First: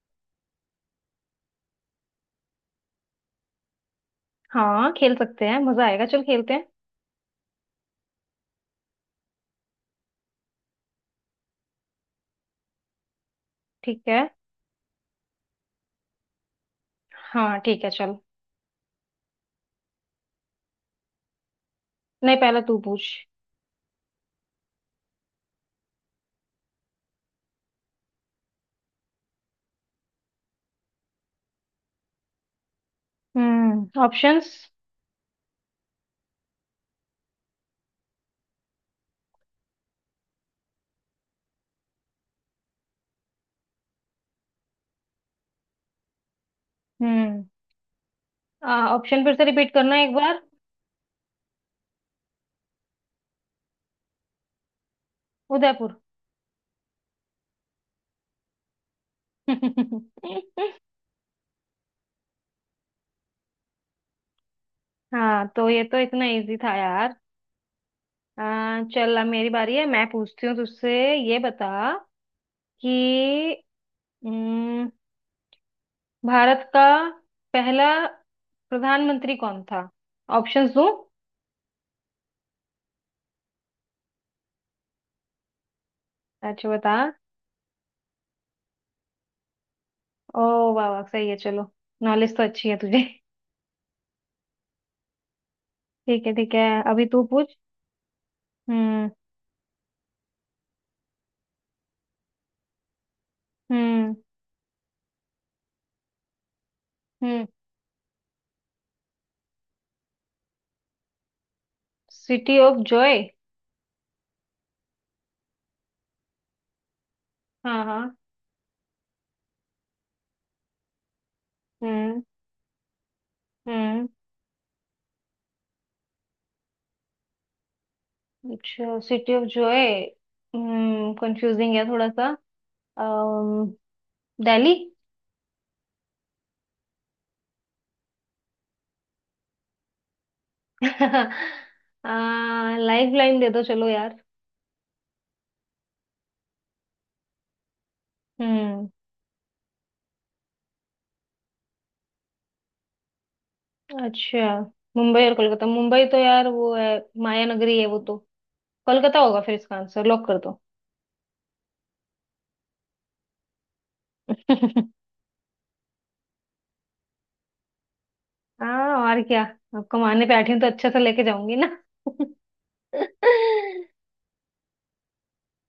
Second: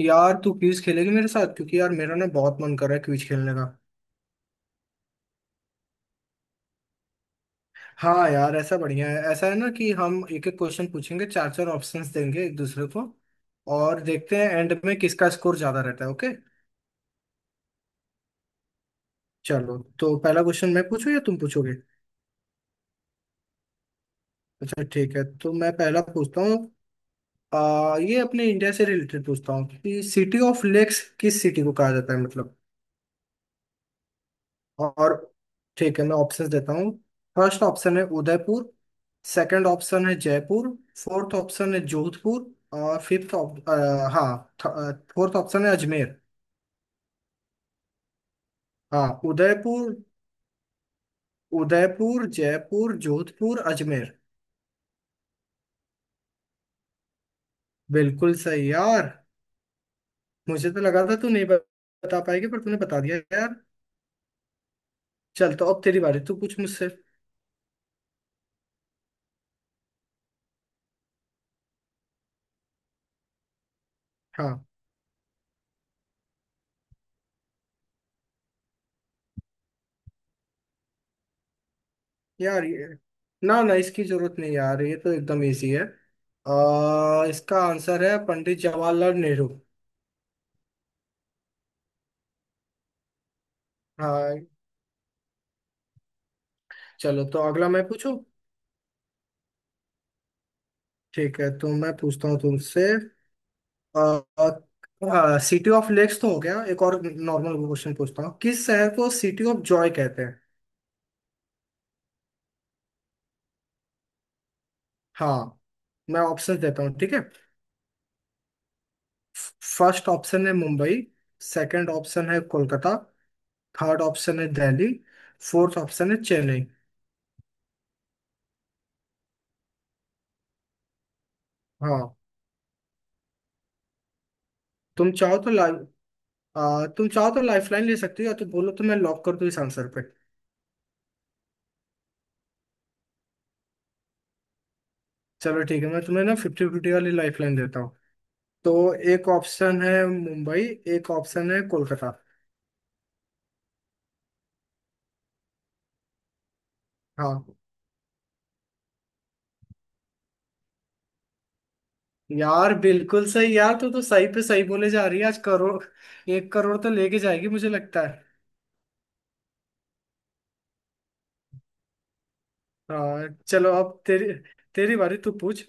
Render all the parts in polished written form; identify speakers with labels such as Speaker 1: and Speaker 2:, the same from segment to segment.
Speaker 1: यार तू क्विज खेलेगी मेरे साथ क्योंकि यार मेरा ना बहुत मन कर रहा है क्विज खेलने का।
Speaker 2: हाँ, खेल सकते हैं। मजा आएगा। चल खेलते हैं।
Speaker 1: हाँ यार ऐसा बढ़िया है, ऐसा है ना कि हम एक एक क्वेश्चन पूछेंगे, चार चार ऑप्शंस देंगे एक दूसरे को, और
Speaker 2: ठीक है।
Speaker 1: देखते हैं एंड में किसका स्कोर ज्यादा रहता है। ओके,
Speaker 2: हाँ ठीक है, चल।
Speaker 1: चलो तो पहला क्वेश्चन मैं पूछूं या तुम पूछोगे।
Speaker 2: नहीं, पहले तू पूछ।
Speaker 1: अच्छा ठीक है, तो मैं पहला पूछता हूँ। ये अपने इंडिया से रिलेटेड पूछता हूँ कि सिटी ऑफ लेक्स किस सिटी को कहा जाता है, मतलब।
Speaker 2: हम्म, ऑप्शंस।
Speaker 1: और ठीक है, मैं ऑप्शंस देता हूँ। फर्स्ट ऑप्शन है उदयपुर। सेकंड ऑप्शन है जयपुर। फोर्थ ऑप्शन है जोधपुर। और फिफ्थ। हाँ। फोर्थ ऑप्शन है अजमेर।
Speaker 2: हम्म।
Speaker 1: हाँ,
Speaker 2: ऑप्शन फिर से रिपीट
Speaker 1: उदयपुर।
Speaker 2: करना एक बार।
Speaker 1: उदयपुर, जयपुर, जोधपुर, अजमेर।
Speaker 2: उदयपुर।
Speaker 1: बिल्कुल सही यार। मुझे तो लगा था तू नहीं बता पाएगी पर तूने बता दिया यार।
Speaker 2: हाँ
Speaker 1: चल तो
Speaker 2: तो
Speaker 1: अब
Speaker 2: ये तो
Speaker 1: तेरी बारी,
Speaker 2: इतना
Speaker 1: तू
Speaker 2: इजी
Speaker 1: पूछ
Speaker 2: था
Speaker 1: मुझसे।
Speaker 2: यार। चल अब मेरी बारी है, मैं पूछती हूँ तुझसे। ये बता कि
Speaker 1: हाँ
Speaker 2: हम्म, भारत का पहला प्रधानमंत्री कौन था? ऑप्शंस दूँ?
Speaker 1: यार, ये ना ना इसकी जरूरत नहीं यार, ये तो एकदम इजी है।
Speaker 2: अच्छा बता।
Speaker 1: इसका आंसर है पंडित जवाहरलाल नेहरू।
Speaker 2: ओ, वाह वाह, सही है। चलो, नॉलेज तो अच्छी है तुझे।
Speaker 1: हाँ,
Speaker 2: ठीक है, ठीक है। अभी तू
Speaker 1: चलो तो
Speaker 2: पूछ।
Speaker 1: अगला मैं पूछूं।
Speaker 2: हम्म।
Speaker 1: ठीक है, तो मैं पूछता हूँ तुमसे।
Speaker 2: हम्म।
Speaker 1: सिटी ऑफ लेक्स तो हो गया, एक और
Speaker 2: हम्म।
Speaker 1: नॉर्मल क्वेश्चन पूछता हूँ, किस शहर को सिटी ऑफ जॉय कहते हैं।
Speaker 2: City of joy.
Speaker 1: हाँ, मैं ऑप्शन देता हूँ, ठीक है।
Speaker 2: हाँ हाँ।
Speaker 1: फर्स्ट ऑप्शन है मुंबई। सेकंड
Speaker 2: हम्म।
Speaker 1: ऑप्शन है कोलकाता। थर्ड
Speaker 2: हम्म।
Speaker 1: ऑप्शन है दिल्ली। फोर्थ ऑप्शन है चेन्नई।
Speaker 2: अच्छा, सिटी ऑफ जॉय। हम्म, कंफ्यूजिंग है थोड़ा
Speaker 1: हाँ,
Speaker 2: सा। अम्म दिल्ली।
Speaker 1: तुम चाहो तो ला तुम चाहो तो लाइफलाइन ले सकती हो, या तो बोलो तो मैं लॉक कर दूं इस आंसर पे।
Speaker 2: लाइफ लाइन दे दो चलो यार।
Speaker 1: चलो ठीक है, मैं तुम्हें ना फिफ्टी फिफ्टी वाली लाइफलाइन देता हूँ।
Speaker 2: हम्म।
Speaker 1: तो एक ऑप्शन है मुंबई, एक ऑप्शन है कोलकाता।
Speaker 2: अच्छा, मुंबई और कोलकाता। मुंबई तो यार वो है, माया
Speaker 1: हाँ
Speaker 2: नगरी है वो तो। कोलकाता होगा फिर, इसका आंसर लॉक कर दो।
Speaker 1: यार, बिल्कुल सही यार, तू तो सही पे सही बोले जा रही है आज। करोड़, एक करोड़ तो लेके जाएगी मुझे लगता है।
Speaker 2: हाँ, और क्या। अब कमाने पे बैठी हूँ तो अच्छे से लेके जाऊंगी ना।
Speaker 1: हाँ, चलो अब तेरी तेरी बारी, तू पूछ।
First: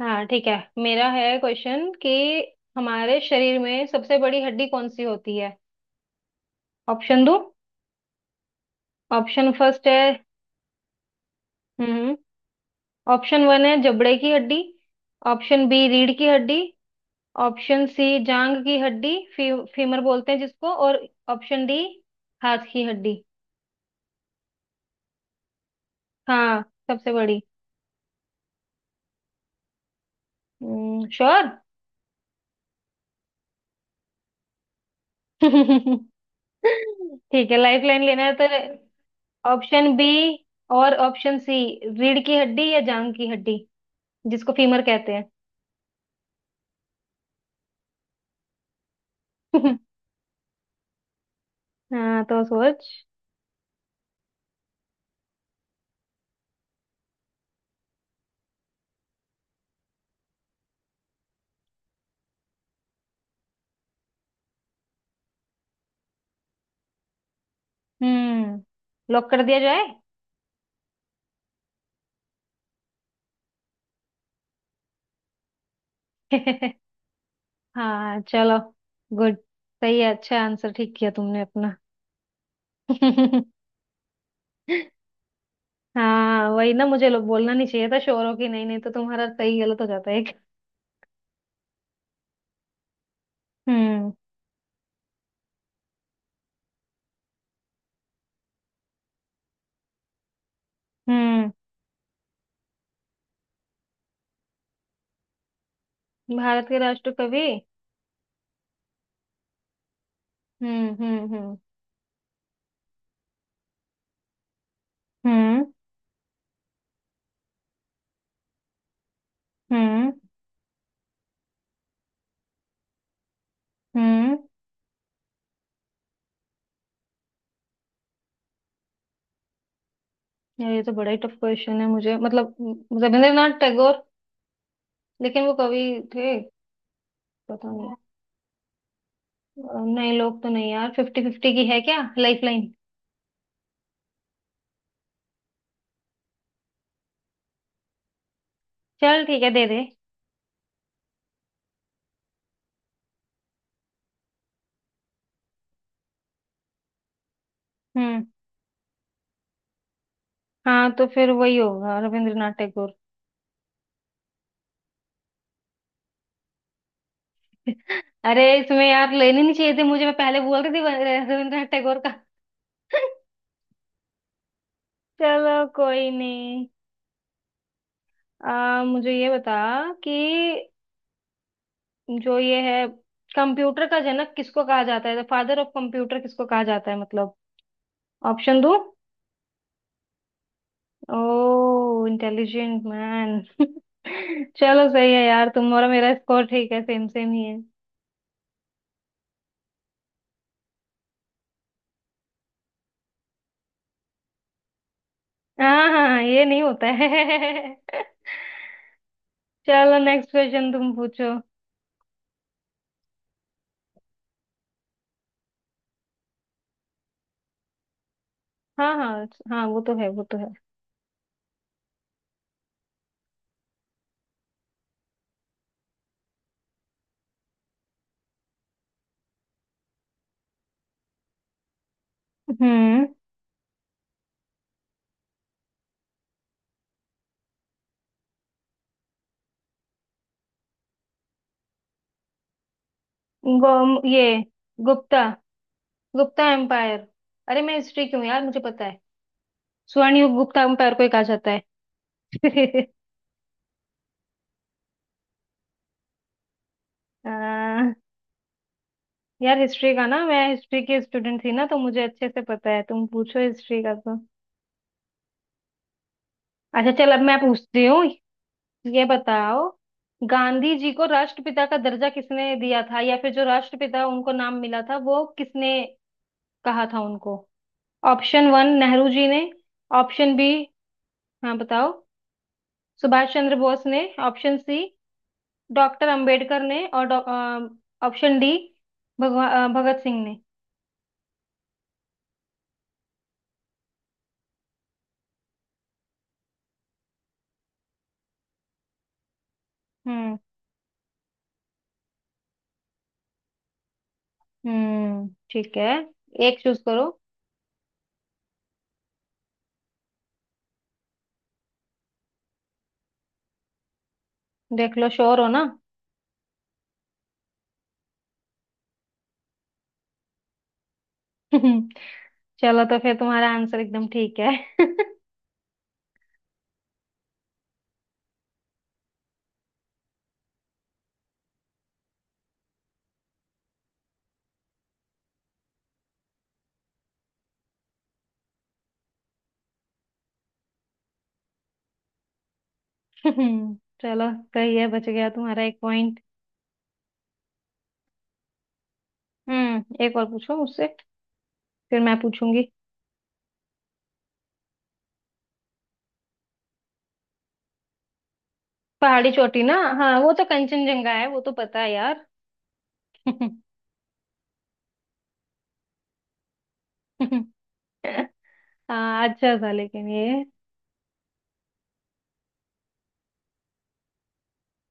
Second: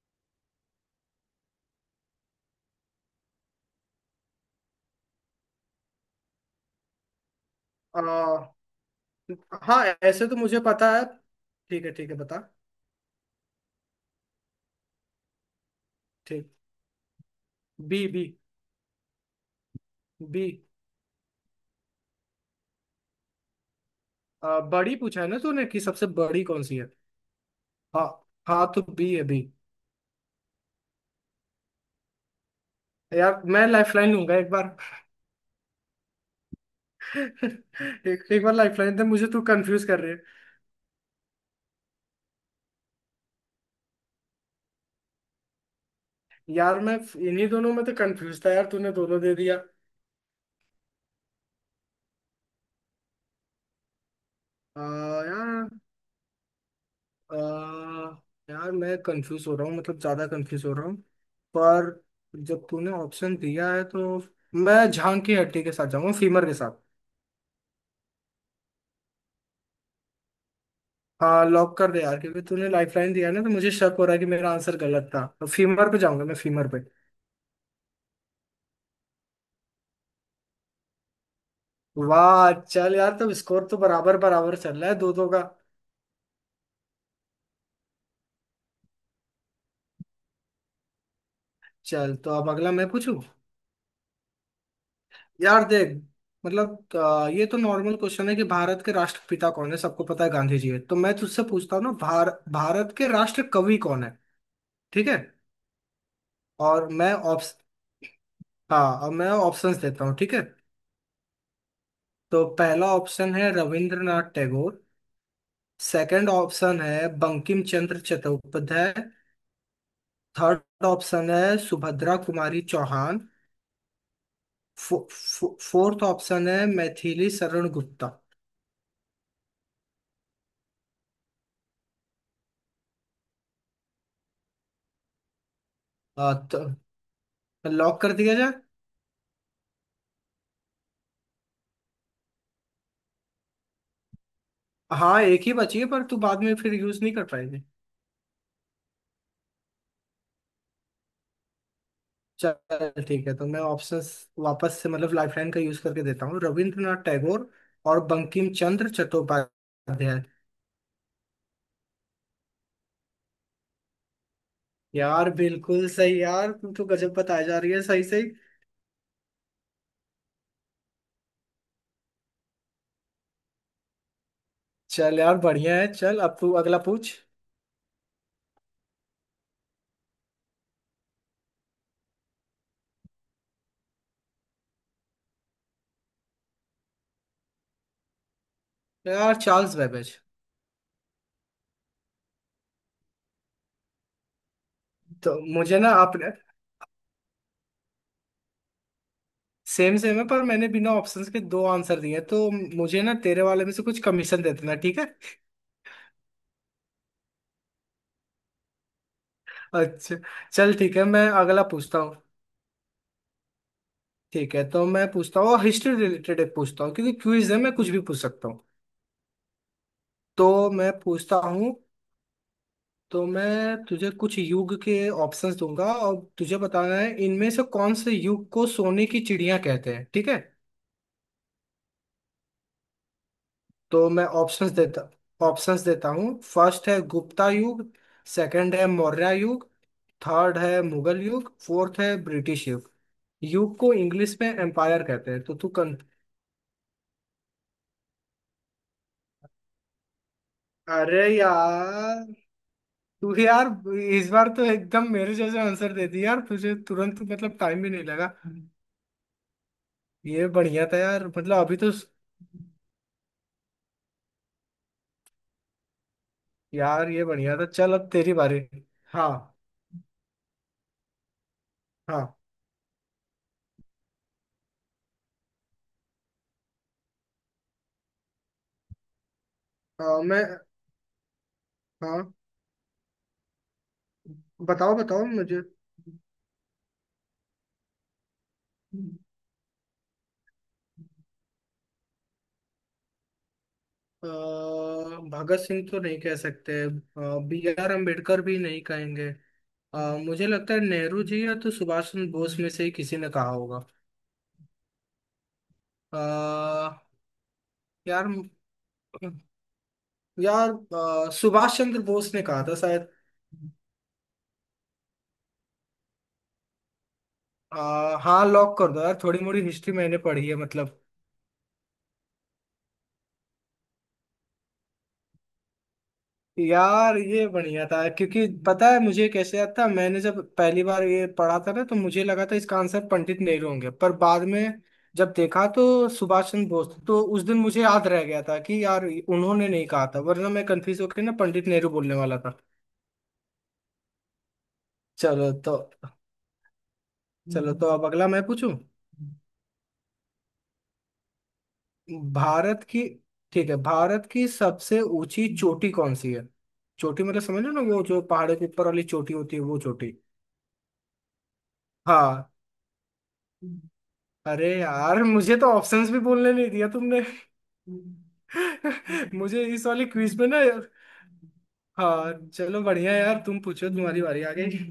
Speaker 2: हाँ ठीक है। मेरा है क्वेश्चन कि हमारे शरीर में सबसे बड़ी हड्डी कौन सी होती है? ऑप्शन दो।
Speaker 1: आ,
Speaker 2: ऑप्शन
Speaker 1: हाँ
Speaker 2: फर्स्ट है।
Speaker 1: ऐसे तो मुझे पता है। ठीक है ठीक
Speaker 2: हम्म।
Speaker 1: है, बता।
Speaker 2: ऑप्शन वन है जबड़े की हड्डी। ऑप्शन बी रीढ़ की
Speaker 1: ठीक।
Speaker 2: हड्डी। Option
Speaker 1: B
Speaker 2: C
Speaker 1: B.
Speaker 2: जांग की हड्डी, फीमर बोलते हैं
Speaker 1: बी।
Speaker 2: जिसको। और ऑप्शन डी हाथ की हड्डी।
Speaker 1: बड़ी पूछा है ना तूने कि सबसे बड़ी
Speaker 2: हाँ,
Speaker 1: कौन सी है।
Speaker 2: सबसे बड़ी।
Speaker 1: हाँ। हाँ तो बी है, बी।
Speaker 2: श्योर।
Speaker 1: यार मैं लाइफलाइन लूंगा एक बार।
Speaker 2: ठीक है, लाइफ लाइन लेना
Speaker 1: एक,
Speaker 2: है
Speaker 1: एक
Speaker 2: तो।
Speaker 1: बार लाइफलाइन दे मुझे, तू कंफ्यूज
Speaker 2: ऑप्शन
Speaker 1: कर
Speaker 2: बी
Speaker 1: रही है।
Speaker 2: और ऑप्शन सी, रीढ़ की हड्डी या जांग की हड्डी, जिसको फीमर कहते हैं।
Speaker 1: यार मैं इन्हीं दोनों में तो कंफ्यूज था यार, तूने दोनों दे दिया।
Speaker 2: हाँ तो सोच।
Speaker 1: आ, यार आ, यार मैं कंफ्यूज हो रहा हूँ, मतलब ज्यादा कंफ्यूज हो रहा हूँ। पर जब तूने ऑप्शन दिया है तो मैं झांग की हड्डी के साथ जाऊंगा, फीमर के साथ।
Speaker 2: हम्म, लॉक कर दिया जाए?
Speaker 1: हाँ लॉक कर दे यार, क्योंकि तूने लाइफलाइन दिया है ना तो मुझे शक हो रहा है कि मेरा आंसर गलत था, तो फीमर पे जाऊंगा मैं, फीमर।
Speaker 2: हाँ चलो, गुड। सही है, अच्छा आंसर ठीक किया तुमने अपना।
Speaker 1: वाह चल यार, तब स्कोर तो बराबर बराबर चल रहा है, दो दो का।
Speaker 2: हाँ वही ना, मुझे लोग बोलना नहीं चाहिए था शोरों की। नहीं, नहीं तो तुम्हारा सही गलत हो जाता है। एक।
Speaker 1: चल तो अब अगला मैं पूछूं।
Speaker 2: हम्म।
Speaker 1: यार देख, मतलब ये तो नॉर्मल क्वेश्चन है कि भारत के राष्ट्रपिता कौन है, सबको पता है गांधी जी है, तो मैं तुझसे
Speaker 2: हम्म।
Speaker 1: पूछता हूँ ना, भारत के राष्ट्र कवि कौन है। ठीक है।
Speaker 2: भारत के
Speaker 1: और
Speaker 2: राष्ट्र
Speaker 1: मैं
Speaker 2: कवि।
Speaker 1: ऑप्श हाँ और मैं ऑप्शंस देता हूँ, ठीक है।
Speaker 2: हम्म। हम्म। हम्म।
Speaker 1: तो पहला ऑप्शन है रविंद्रनाथ टैगोर।
Speaker 2: हम्म।
Speaker 1: सेकंड ऑप्शन है बंकिम चंद्र चट्टोपाध्याय।
Speaker 2: हम्म।
Speaker 1: थर्ड ऑप्शन है सुभद्रा कुमारी चौहान।
Speaker 2: हम्म।
Speaker 1: फो, फो, फोर्थ ऑप्शन है मैथिली शरण गुप्ता।
Speaker 2: यार ये तो बड़ा ही टफ क्वेश्चन है मुझे, रविंद्रनाथ टैगोर, लेकिन वो कवि थे?
Speaker 1: तो
Speaker 2: पता नहीं।
Speaker 1: लॉक कर दिया जाए।
Speaker 2: नहीं, लोग तो नहीं यार। फिफ्टी फिफ्टी की है क्या लाइफ लाइन?
Speaker 1: हाँ, एक ही बची है पर तू बाद में फिर यूज नहीं कर पाएगी।
Speaker 2: चल ठीक है, दे दे।
Speaker 1: चल ठीक है, तो मैं ऑप्शन वापस से मतलब लाइफलाइन का यूज करके देता हूँ, रविंद्रनाथ टैगोर और
Speaker 2: हम्म।
Speaker 1: बंकिम चंद्र चट्टोपाध्याय।
Speaker 2: हाँ तो फिर वही होगा, रविंद्रनाथ टैगोर।
Speaker 1: यार बिल्कुल सही यार, तू तो गजब बताया जा रही है, सही सही।
Speaker 2: अरे इसमें यार लेने नहीं चाहिए थे मुझे, मैं पहले बोल रही थी रविंद्रनाथ टैगोर का।
Speaker 1: चल यार
Speaker 2: चलो
Speaker 1: बढ़िया है,
Speaker 2: कोई
Speaker 1: चल अब तू
Speaker 2: नहीं।
Speaker 1: अगला पूछ।
Speaker 2: मुझे ये बता कि जो ये है, कंप्यूटर का जनक किसको कहा जाता है, फादर ऑफ कंप्यूटर किसको कहा जाता है मतलब। ऑप्शन दो।
Speaker 1: यार चार्ल्स बैबेज।
Speaker 2: ओह, इंटेलिजेंट मैन। चलो सही है
Speaker 1: तो
Speaker 2: यार, तुम
Speaker 1: मुझे
Speaker 2: और
Speaker 1: ना
Speaker 2: मेरा
Speaker 1: अपने,
Speaker 2: स्कोर ठीक है, सेम सेम ही है।
Speaker 1: सेम सेम है पर मैंने बिना ऑप्शंस के दो आंसर दिए हैं, तो मुझे ना तेरे वाले में से कुछ कमीशन दे देना, ठीक है।
Speaker 2: हाँ हाँ हाँ, ये नहीं होता है। चलो
Speaker 1: अच्छा,
Speaker 2: नेक्स्ट क्वेश्चन
Speaker 1: चल
Speaker 2: तुम
Speaker 1: ठीक है मैं
Speaker 2: पूछो।
Speaker 1: अगला पूछता हूँ। ठीक है, तो मैं पूछता हूँ हिस्ट्री रिलेटेड एक पूछता हूँ, क्योंकि क्विज है मैं कुछ भी पूछ सकता हूँ।
Speaker 2: हाँ हाँ हाँ, वो तो है, वो तो
Speaker 1: तो
Speaker 2: है।
Speaker 1: मैं पूछता हूँ, तो मैं तुझे कुछ युग के ऑप्शंस दूंगा और तुझे बताना है इनमें से कौन से युग को सोने की चिड़िया कहते हैं, ठीक है।
Speaker 2: हम्म।
Speaker 1: तो मैं ऑप्शंस देता हूँ, फर्स्ट है गुप्ता युग। सेकंड है मौर्य युग। थर्ड है मुगल युग। फोर्थ है ब्रिटिश युग।
Speaker 2: गो,
Speaker 1: युग को
Speaker 2: ये,
Speaker 1: इंग्लिश में एम्पायर
Speaker 2: गुप्ता,
Speaker 1: कहते हैं, तो तू कन।
Speaker 2: गुप्ता एम्पायर। अरे मैं हिस्ट्री क्यों, यार मुझे पता है, स्वर्णयुग गुप्ता एम्पायर को ही
Speaker 1: अरे
Speaker 2: कहा जाता
Speaker 1: यार,
Speaker 2: है।
Speaker 1: तू यार इस बार तो एकदम मेरे जैसे आंसर दे दिया यार, तुझे तुरंत मतलब टाइम भी
Speaker 2: आ,
Speaker 1: नहीं लगा।
Speaker 2: यार हिस्ट्री का ना, मैं
Speaker 1: ये
Speaker 2: हिस्ट्री
Speaker 1: बढ़िया था
Speaker 2: की
Speaker 1: यार,
Speaker 2: स्टूडेंट थी
Speaker 1: मतलब
Speaker 2: ना,
Speaker 1: अभी
Speaker 2: तो
Speaker 1: तो,
Speaker 2: मुझे अच्छे से पता है। तुम पूछो हिस्ट्री का तो। अच्छा
Speaker 1: यार
Speaker 2: चल, अब
Speaker 1: ये
Speaker 2: मैं
Speaker 1: बढ़िया था।
Speaker 2: पूछती
Speaker 1: चल
Speaker 2: हूँ।
Speaker 1: अब तेरी बारी।
Speaker 2: ये
Speaker 1: हाँ।
Speaker 2: बताओ, गांधी जी को राष्ट्रपिता का दर्जा
Speaker 1: हाँ
Speaker 2: किसने दिया था, या फिर जो राष्ट्रपिता उनको नाम मिला था वो किसने कहा था उनको? ऑप्शन वन नेहरू जी ने। ऑप्शन
Speaker 1: मैं।
Speaker 2: बी, हाँ बताओ,
Speaker 1: हाँ।
Speaker 2: सुभाष चंद्र बोस ने। ऑप्शन सी
Speaker 1: बताओ बताओ मुझे।
Speaker 2: डॉक्टर अंबेडकर ने। और ऑप्शन डी भगत सिंह ने।
Speaker 1: अ, भगत सिंह तो नहीं कह सकते, बी आर अम्बेडकर भी नहीं कहेंगे। अ,
Speaker 2: हम्म।
Speaker 1: मुझे लगता है नेहरू जी या तो सुभाष चंद्र बोस में से ही किसी ने कहा होगा।
Speaker 2: ठीक है।
Speaker 1: अ,
Speaker 2: एक चूज करो।
Speaker 1: यार यार अ, सुभाष चंद्र बोस ने कहा था शायद।
Speaker 2: देख लो, श्योर हो ना।
Speaker 1: अ, हाँ लॉक कर दो यार, थोड़ी मोड़ी हिस्ट्री मैंने पढ़ी है मतलब।
Speaker 2: चलो तो फिर तुम्हारा आंसर एकदम ठीक है।
Speaker 1: यार ये बढ़िया था क्योंकि पता है मुझे कैसे याद था, मैंने जब पहली बार ये पढ़ा था ना तो मुझे लगा था इसका आंसर पंडित नेहरू होंगे, पर बाद में जब देखा तो सुभाष चंद्र बोस थे। तो उस दिन मुझे याद रह गया था कि यार उन्होंने नहीं कहा था, वरना मैं कंफ्यूज होकर ना पंडित नेहरू बोलने वाला था।
Speaker 2: हम्म, चलो सही है, बच गया
Speaker 1: चलो
Speaker 2: तुम्हारा
Speaker 1: तो
Speaker 2: एक पॉइंट।
Speaker 1: चलो तो अब अगला मैं पूछूं।
Speaker 2: हम्म, एक और पूछो मुझसे, फिर मैं पूछूंगी।
Speaker 1: भारत की, ठीक है, भारत की सबसे ऊंची चोटी कौन सी है। चोटी मतलब समझ लो ना, वो जो पहाड़ों के ऊपर वाली
Speaker 2: पहाड़ी
Speaker 1: चोटी होती
Speaker 2: चोटी
Speaker 1: है,
Speaker 2: ना।
Speaker 1: वो चोटी।
Speaker 2: हाँ वो तो कंचनजंगा है, वो तो पता है यार।
Speaker 1: हाँ। अरे यार मुझे तो ऑप्शंस भी बोलने नहीं दिया तुमने।
Speaker 2: हाँ अच्छा
Speaker 1: मुझे
Speaker 2: था,
Speaker 1: इस वाली
Speaker 2: लेकिन
Speaker 1: क्विज
Speaker 2: ये।
Speaker 1: में ना। हाँ चलो बढ़िया यार, तुम पूछो, तुम्हारी बारी आ गई।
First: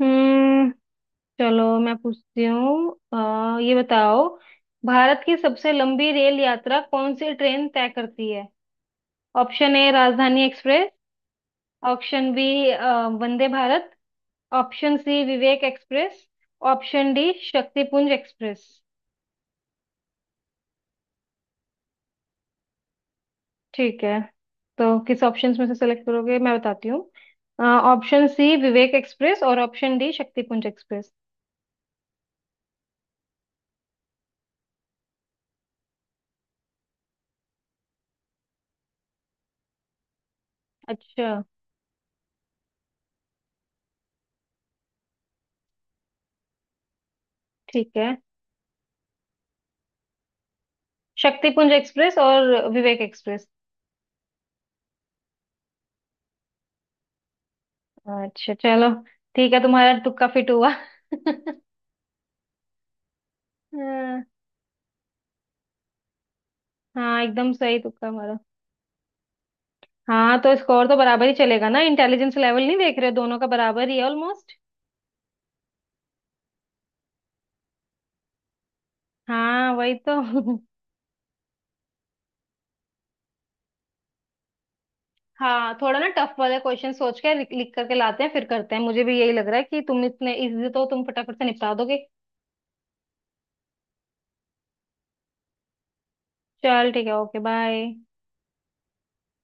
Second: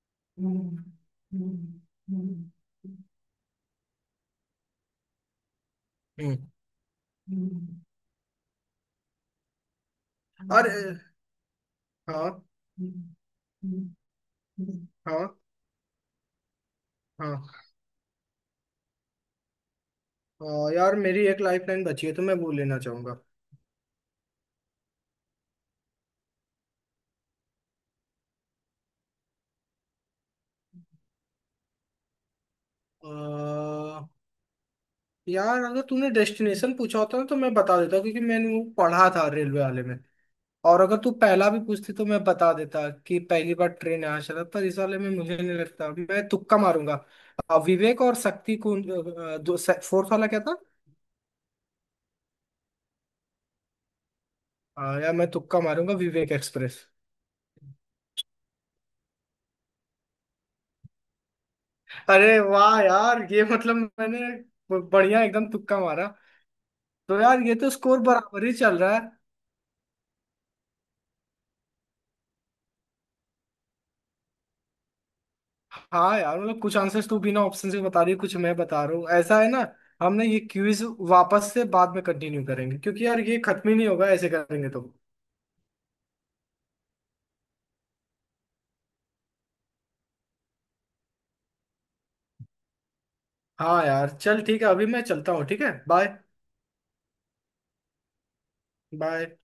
Speaker 2: हम्म।
Speaker 1: हम्म।
Speaker 2: चलो, मैं पूछती हूँ। ये बताओ, भारत की सबसे लंबी रेल यात्रा कौन सी ट्रेन तय करती है? ऑप्शन ए राजधानी
Speaker 1: और
Speaker 2: एक्सप्रेस। ऑप्शन
Speaker 1: हाँ।
Speaker 2: B Vande Bharat. Option C
Speaker 1: हाँ
Speaker 2: विवेक एक्सप्रेस। ऑप्शन डी
Speaker 1: हाँ।
Speaker 2: शक्तिपुंज एक्सप्रेस।
Speaker 1: यार मेरी एक लाइफ लाइन बची है तो मैं वो लेना चाहूंगा।
Speaker 2: ठीक है, तो किस ऑप्शंस में से सेलेक्ट करोगे, मैं बताती हूँ। ऑप्शन सी विवेक एक्सप्रेस और ऑप्शन डी शक्तिपुंज एक्सप्रेस।
Speaker 1: अ, यार अगर तूने डेस्टिनेशन पूछा होता ना तो मैं बता देता क्योंकि मैंने वो पढ़ा था रेलवे वाले में, और अगर तू
Speaker 2: अच्छा।
Speaker 1: पहला भी पूछती तो मैं बता देता कि पहली बार ट्रेन यहाँ चला, पर इस वाले में मुझे नहीं लगता, मैं तुक्का मारूंगा।
Speaker 2: ठीक
Speaker 1: विवेक
Speaker 2: है,
Speaker 1: और शक्ति कौन दो, फोर्थ वाला क्या था।
Speaker 2: शक्तिपुंज एक्सप्रेस और विवेक एक्सप्रेस।
Speaker 1: हाँ यार मैं तुक्का मारूंगा, विवेक एक्सप्रेस।
Speaker 2: अच्छा चलो, ठीक है, तुम्हारा तुक्का फिट हुआ।
Speaker 1: अरे वाह यार ये मतलब मैंने
Speaker 2: हाँ।
Speaker 1: बढ़िया एकदम तुक्का मारा। तो
Speaker 2: हाँ,
Speaker 1: यार
Speaker 2: एकदम
Speaker 1: ये तो
Speaker 2: सही
Speaker 1: स्कोर
Speaker 2: तुक्का हमारा।
Speaker 1: बराबर ही चल रहा है।
Speaker 2: हाँ तो स्कोर तो बराबर ही चलेगा ना, इंटेलिजेंस लेवल नहीं देख रहे हो, दोनों का बराबर ही है ऑलमोस्ट।
Speaker 1: हाँ यार मतलब कुछ आंसर्स तू बिना ऑप्शन से बता रही है, कुछ मैं बता रहा हूँ, ऐसा है ना।
Speaker 2: हाँ वही तो।
Speaker 1: हमने ये क्विज वापस से बाद में कंटिन्यू करेंगे क्योंकि यार ये खत्म ही नहीं होगा ऐसे करेंगे तो।
Speaker 2: हाँ, थोड़ा ना टफ वाले क्वेश्चन सोच के लिख करके लाते हैं, फिर करते हैं। मुझे भी यही लग रहा है कि तुम इतने इजी तो तुम फटाफट से निपटा दोगे।
Speaker 1: हाँ यार चल ठीक है, अभी मैं चलता हूँ, ठीक है, बाय।
Speaker 2: चल ठीक है, ओके बाय।
Speaker 1: बाय।